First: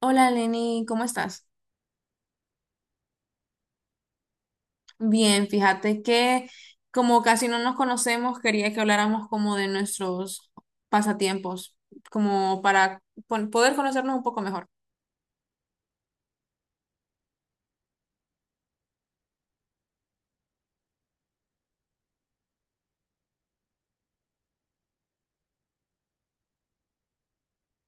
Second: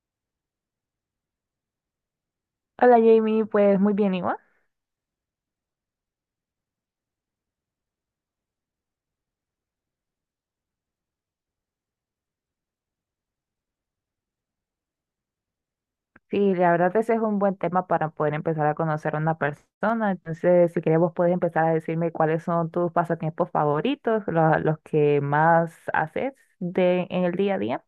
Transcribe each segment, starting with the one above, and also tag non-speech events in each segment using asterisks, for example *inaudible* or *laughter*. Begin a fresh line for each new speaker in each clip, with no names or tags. Hola Lenny, ¿cómo estás?
Hola Jamie, pues muy bien igual.
Bien, fíjate que como casi no nos conocemos, quería que habláramos como de nuestros pasatiempos, como para poder conocernos un poco mejor.
Sí, la verdad ese es un buen tema para poder empezar a conocer a una persona. Entonces, si querés vos puedes empezar a decirme cuáles son tus pasatiempos favoritos, los que más haces en el día a día.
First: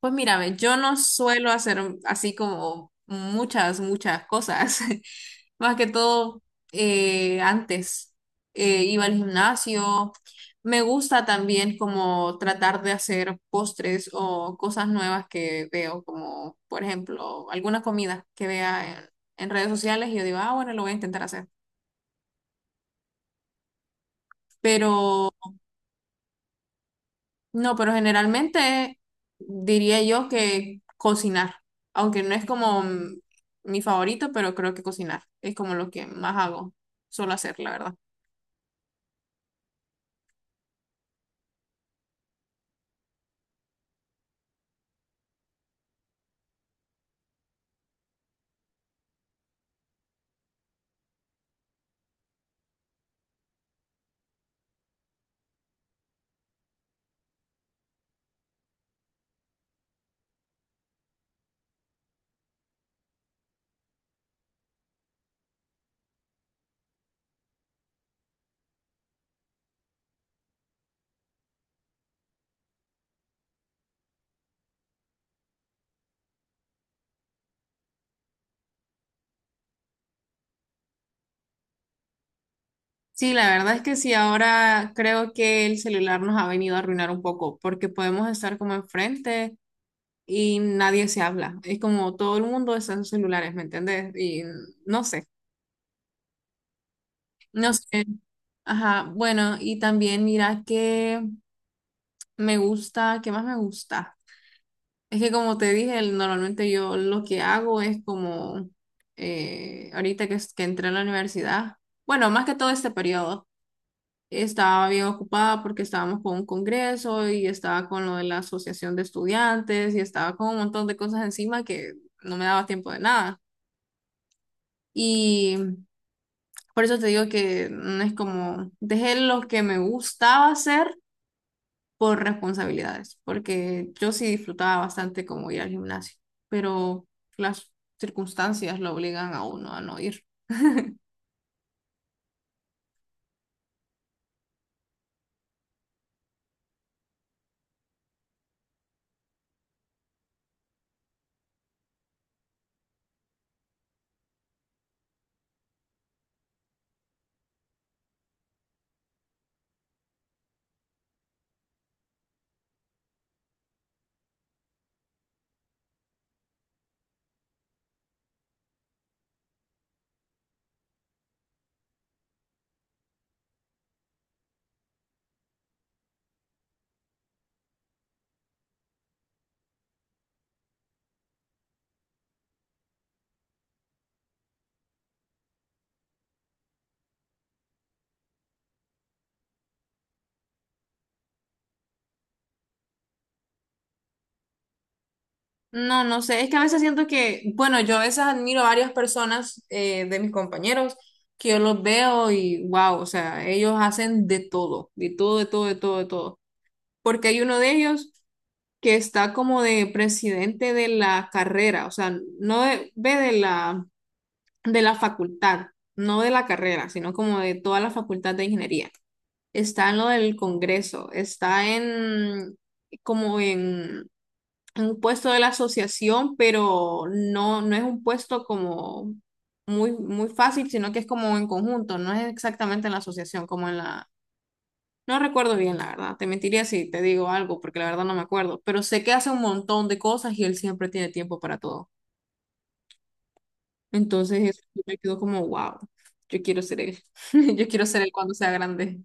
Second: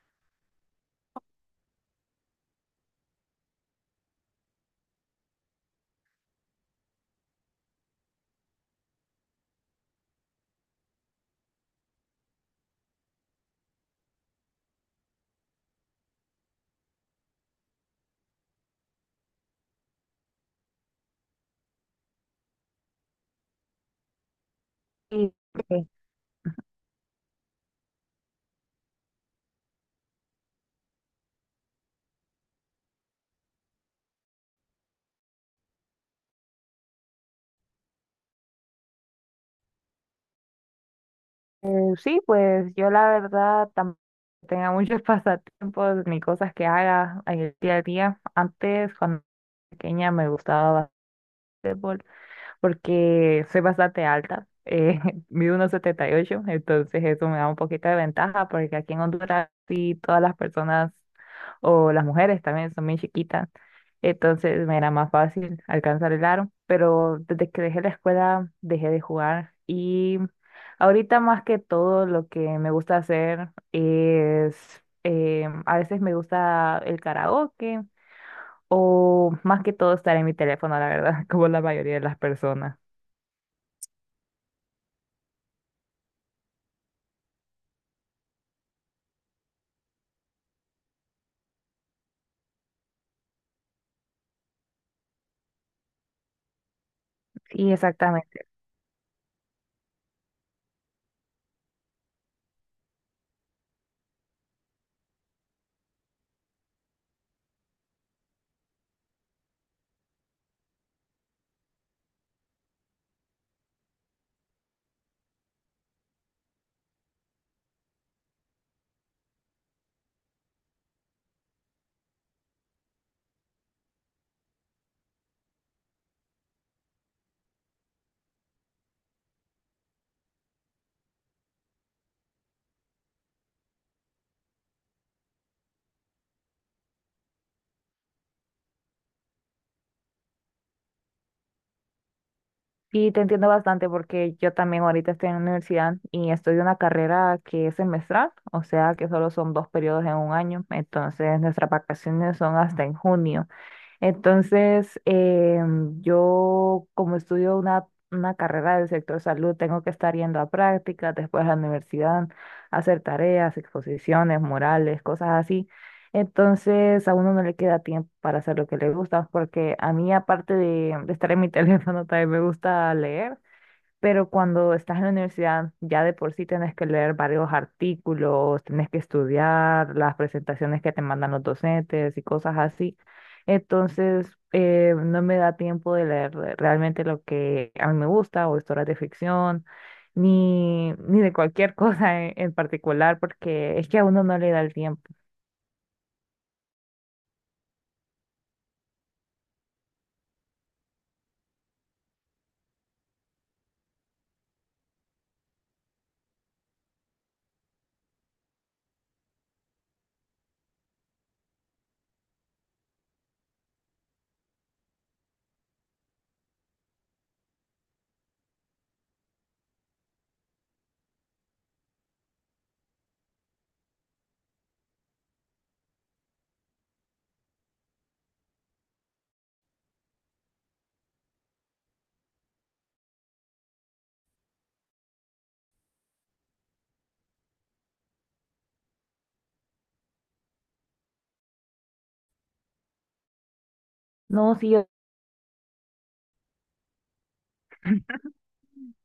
Pues mírame, yo no suelo hacer así como muchas, muchas cosas. *laughs* Más que todo, antes iba al gimnasio. Me gusta también como tratar de hacer postres o cosas nuevas que veo, como por ejemplo, alguna comida que vea en redes sociales y yo digo, ah, bueno, lo voy a intentar hacer. Pero
Y eh,
no, pero generalmente diría yo que cocinar, aunque no es como mi favorito, pero creo que cocinar es como lo que más hago, suelo hacer, la verdad.
sí, pues yo la verdad tampoco tengo muchos *laughs* pasatiempos ni cosas que haga en el día a día. Antes, cuando era pequeña, me gustaba básquetbol, porque soy bastante alta, *laughs* mido unos ocho, entonces eso me da un poquito de ventaja porque aquí en Honduras sí todas las personas o las mujeres también son muy chiquitas, entonces me era más fácil alcanzar el aro, pero desde que dejé la escuela dejé de jugar y ahorita más que todo lo que me gusta hacer es, a veces me gusta el karaoke. O más que todo estar en mi teléfono, la verdad, *laughs* como la mayoría de las personas.
Sí, la verdad es que sí, ahora creo que el celular nos ha venido a arruinar un poco, porque podemos estar como enfrente y nadie se habla. Es como todo el mundo está en sus celulares, ¿me entendés? Y no sé,
Sí,
no sé.
exactamente.
Ajá, bueno, y también mira que me gusta, ¿qué más me gusta? Es que como te dije, normalmente yo lo que hago es como ahorita que, que entré a la universidad, bueno, más que todo este periodo, estaba bien ocupada porque estábamos con un congreso y estaba con lo de la asociación de estudiantes y estaba con un montón de cosas encima que no me daba tiempo de nada. Y por eso te digo que no es como, dejé lo que me gustaba hacer por responsabilidades, porque yo sí disfrutaba bastante como ir al gimnasio, pero las circunstancias lo obligan a uno a no ir.
Y te entiendo bastante porque yo también ahorita estoy en la universidad y estudio una carrera que es semestral, o sea que solo son dos periodos en un año, entonces nuestras vacaciones son hasta en junio. Entonces, yo como estudio una carrera del sector salud, tengo que estar yendo a prácticas, después a la universidad, a hacer tareas, exposiciones, morales, cosas así. Entonces, a uno no le queda tiempo para hacer lo que le gusta, porque a mí, aparte de estar en mi *laughs* teléfono, también me gusta leer. Pero cuando estás en la universidad, ya de por sí tenés que leer varios artículos, tenés que estudiar las presentaciones que te mandan los docentes y cosas así. Entonces, no me da tiempo de leer realmente lo que a mí me gusta, o historias de ficción, ni de cualquier *laughs* cosa en particular, porque es que a uno no le da el tiempo.
No, no sé, es que a veces siento que, bueno, yo a veces admiro a varias personas de mis compañeros que yo los veo y wow, o sea, ellos hacen de todo, de todo, de todo, de todo, de todo. Porque hay uno de ellos que está como de presidente de la carrera, o sea, no de- ve de la facultad, no de la carrera, sino como de toda la facultad de ingeniería. Está en lo del Congreso, está en como en un puesto de la asociación, pero no, no es un puesto como muy, muy fácil, sino que es como en conjunto, no es exactamente en la asociación, como en la... No recuerdo bien, la verdad. Te mentiría si te digo algo, porque la verdad no me acuerdo, pero sé que hace un montón de cosas y él siempre tiene tiempo para todo. Entonces
No,
eso
sí, yo.
me quedó como, wow, yo quiero ser él. *laughs* Yo quiero ser él
*clears throat*
cuando sea grande.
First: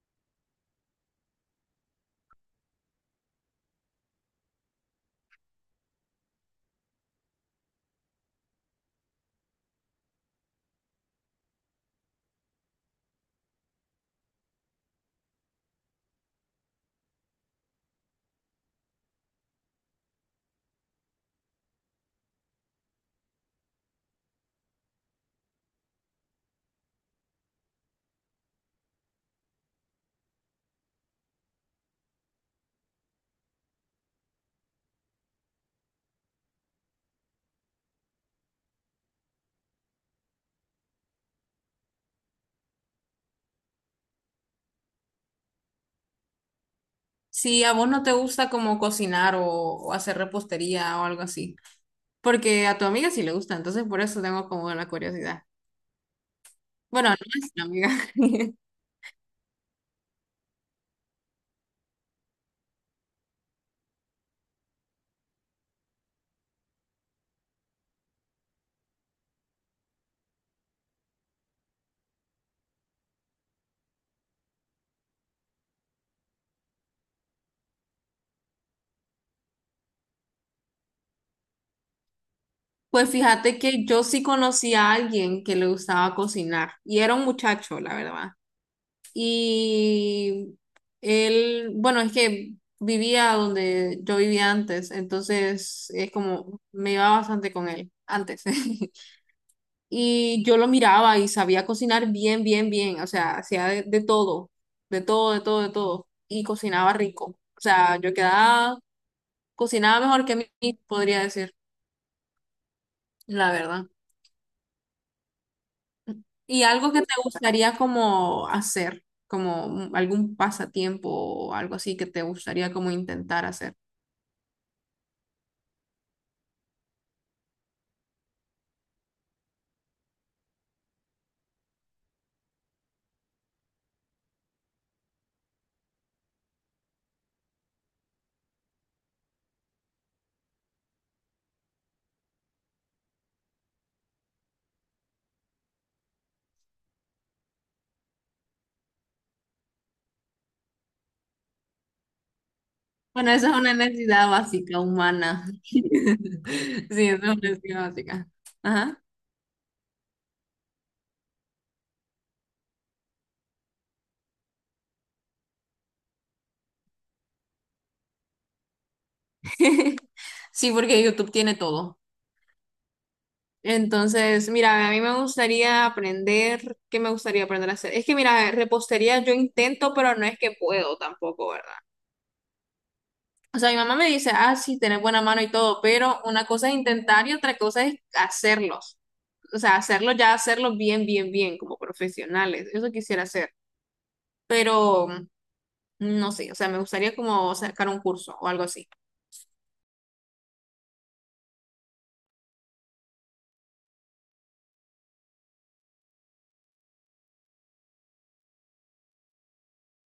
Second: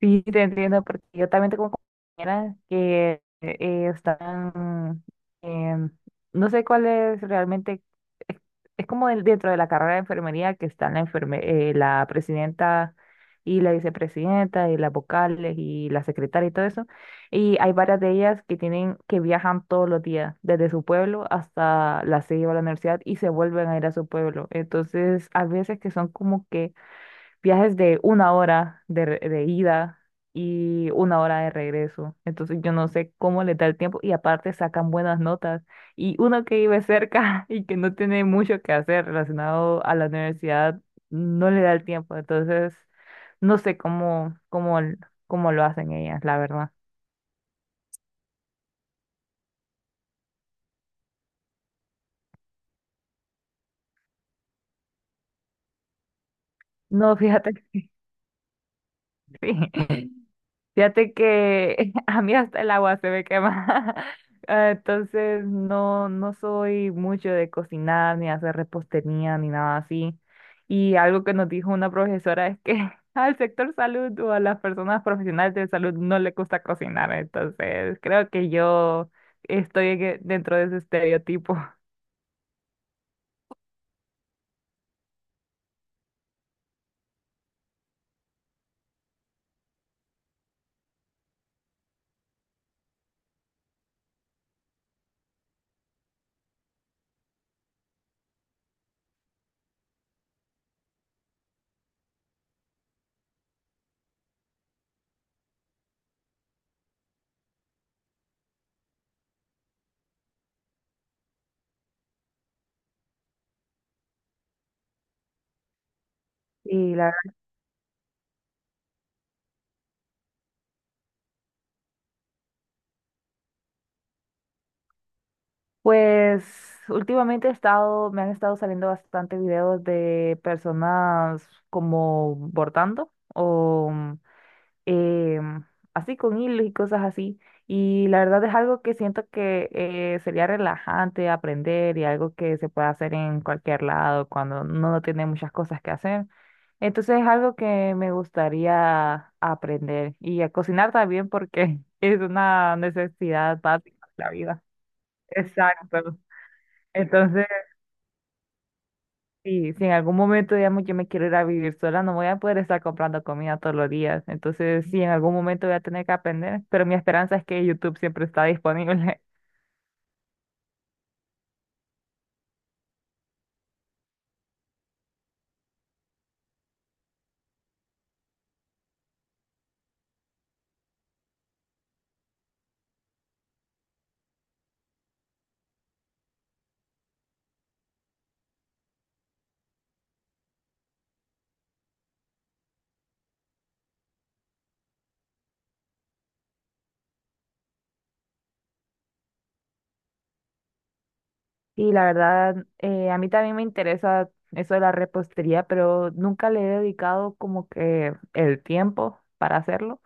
Sí, te entiendo, porque yo también tengo compañeras que están, em, no sé cuál es realmente, es, es como dentro de la carrera de enfermería que están la, la presidenta y la vicepresidenta y las vocales y la secretaria y todo eso. Y hay varias de ellas que tienen, que viajan todos los días, desde su pueblo hasta la sede o la universidad y se vuelven a ir a su pueblo. Entonces, a veces que son como que viajes de una hora de, de ida y una hora de regreso. Entonces yo no sé cómo les da el tiempo y aparte sacan buenas notas. Y uno que vive cerca *laughs* y que no tiene mucho que hacer relacionado a la universidad, no le da el tiempo. Entonces no sé cómo lo hacen ellas, la verdad.
Si a vos no te gusta como cocinar o hacer repostería o algo así, porque a tu amiga sí le gusta, entonces por eso tengo como la curiosidad. Bueno, no
No,
es
fíjate
una amiga.
que
*laughs*
*laughs* sí. Fíjate que *laughs* a mí hasta el agua se me quema. *laughs* Ah, entonces no, no soy mucho de cocinar, ni hacer repostería, ni nada así. Y algo que nos dijo una profesora es que *laughs* al sector salud o a las personas profesionales de salud no le gusta cocinar. Entonces creo que yo estoy en dentro de ese estereotipo. *laughs*
Pues fíjate que yo sí conocí a alguien que le gustaba cocinar y era un muchacho, la verdad. Y él, bueno, es que vivía donde yo vivía antes, entonces es como, me iba bastante con él antes. *laughs* Y yo lo miraba y sabía cocinar bien, bien, bien, o sea, hacía de todo, de todo, de todo, de todo, y cocinaba rico. O sea, yo quedaba, cocinaba mejor que mí, podría decir, la verdad. ¿Y algo
Y
que
la
te gustaría como hacer? Como algún pasatiempo o algo así que te gustaría como intentar hacer.
Pues últimamente he estado, me han estado saliendo bastante videos de personas como bordando o em, así con hilos y cosas así. Y la verdad es algo que siento que sería relajante aprender y algo que se puede hacer en cualquier lado cuando uno no tiene muchas cosas que hacer. Entonces es algo que me gustaría aprender y a cocinar también porque *laughs* es una
Bueno, esa es
necesidad
una
básica de
necesidad
la vida.
básica humana. *laughs* Sí,
Exacto.
esa es una
Entonces,
necesidad básica. Ajá.
si, si en algún momento, digamos, yo me quiero ir a vivir sola, no voy a poder estar comprando comida todos los días. Entonces, sí, en algún momento voy a tener que aprender, pero mi esperanza es que YouTube siempre está disponible. *laughs*
*laughs* Sí, porque YouTube tiene todo. Entonces, mira, a mí me gustaría aprender, ¿qué me gustaría aprender a hacer? Es que, mira, repostería yo intento, pero no es que puedo tampoco, ¿verdad? O sea, mi mamá me dice, ah, sí, tenés buena mano y todo, pero una cosa es intentar y otra cosa es hacerlos. O sea, hacerlo ya, hacerlo bien, bien, bien, como profesionales. Eso quisiera hacer. Pero... No sé, o sea, me gustaría como sacar un curso o algo así.
Y la verdad, a mí también me interesa eso de la repostería, pero nunca le he dedicado como que el tiempo para hacerlo.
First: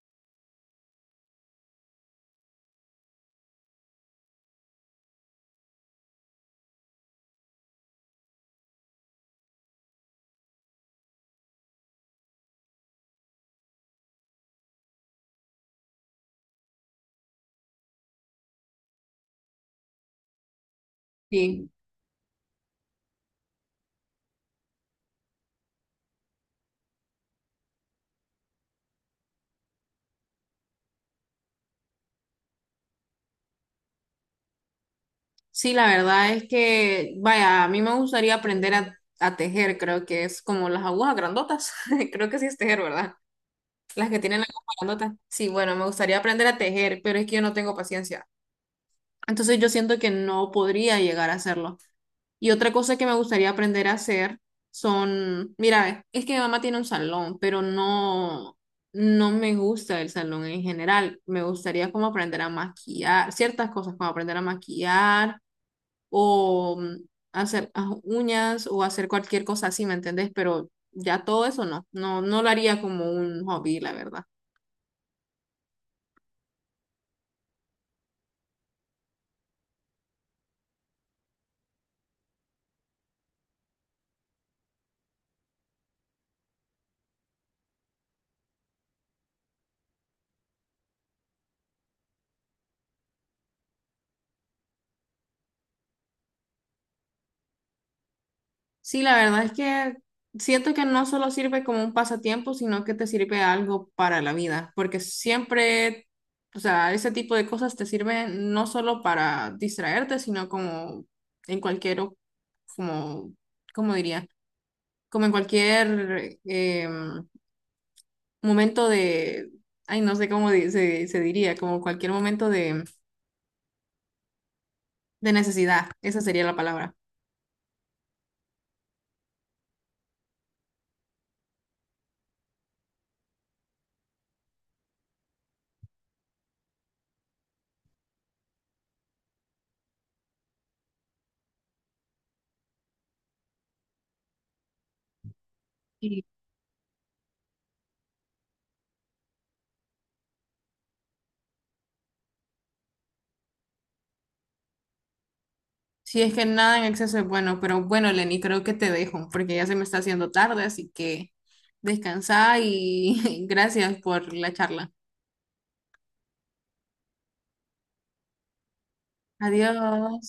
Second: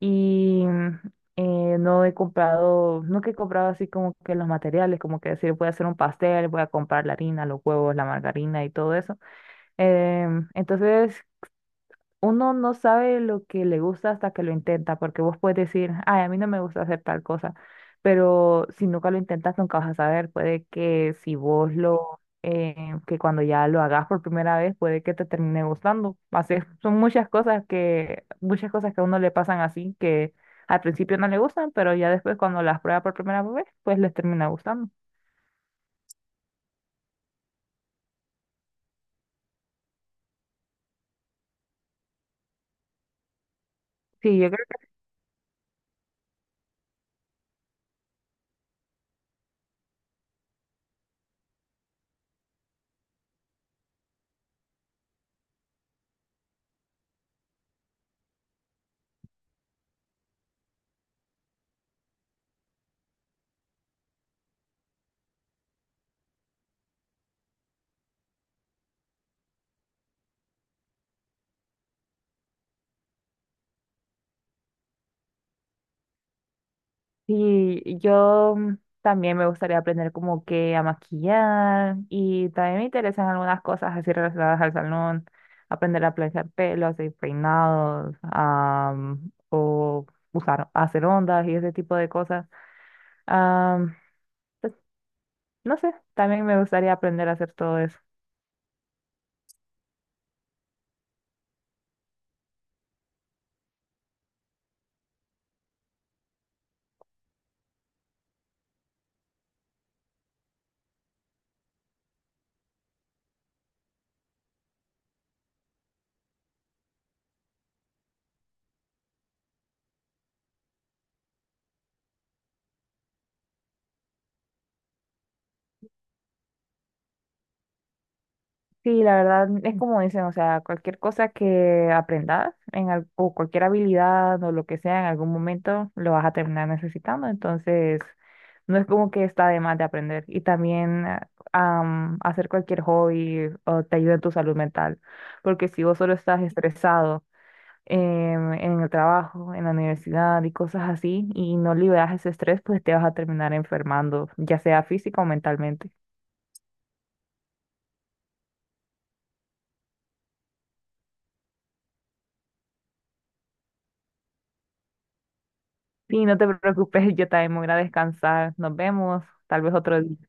Y no he comprado, nunca he comprado así como que los materiales, como que decir, voy a hacer un pastel, voy a comprar la harina, los huevos, la margarina y todo eso. Entonces, uno no sabe lo que le gusta hasta que lo intenta, porque vos puedes decir, ay, a mí no me gusta hacer tal cosa, pero si nunca lo intentas, nunca vas a saber. Puede que si
Sí,
vos lo, que cuando ya lo hagas por primera vez, puede que te termine gustando. Así es, son muchas cosas que a uno le pasan así, que al principio no le gustan, pero ya después cuando las prueba por primera vez, pues les termina gustando.
sí, la verdad es que, vaya, a mí me gustaría aprender a tejer, creo que es como las agujas grandotas, *laughs* creo que sí es tejer, ¿verdad? Las que
Sí,
tienen las
yo creo.
agujas grandotas. Sí, bueno, me gustaría aprender a tejer, pero es que yo no tengo paciencia. Entonces yo siento que no podría llegar a hacerlo. Y otra cosa que me gustaría aprender a hacer son, mira, es que mi mamá tiene un salón, pero no, no me gusta el salón en general. Me gustaría como aprender a maquillar, ciertas cosas como aprender a maquillar o hacer ah, uñas o hacer cualquier cosa así, ¿me entendés? Pero ya todo eso no, no, no lo haría como un hobby, la verdad.
Sí, yo también me gustaría aprender como que a maquillar y también me interesan algunas cosas así relacionadas al salón, aprender a planchar pelos y peinados, o usar, hacer ondas y ese tipo de cosas. Am, pues, no sé, también me gustaría aprender a hacer todo eso.
Sí, la verdad es que siento que no solo sirve como un pasatiempo, sino que te sirve algo para la vida, porque siempre, o sea, ese tipo de cosas te sirven no solo para distraerte, sino como en cualquier, como, ¿cómo diría? Como en cualquier momento de, ay, no sé cómo se, se diría, como cualquier momento de necesidad, esa sería la palabra.
Sí, la verdad es como dicen, o sea, cualquier cosa que aprendas en o cualquier habilidad o lo que sea, en algún momento lo vas a terminar necesitando. Entonces, no es como que está de más de aprender. Y también hacer cualquier hobby o te ayuda en tu salud mental. Porque si vos solo estás estresado en el trabajo, en la universidad y cosas así, y no liberas ese estrés, pues te vas a terminar enfermando, ya sea física o mentalmente.
Sí, es que nada en exceso es bueno, pero bueno, Lenny, creo que te dejo porque ya se me está haciendo tarde, así que descansa y *laughs* gracias por la charla.
Sí, no te preocupes, *laughs* yo también me voy a ir a descansar. Nos vemos, tal vez otro
Adiós.
día.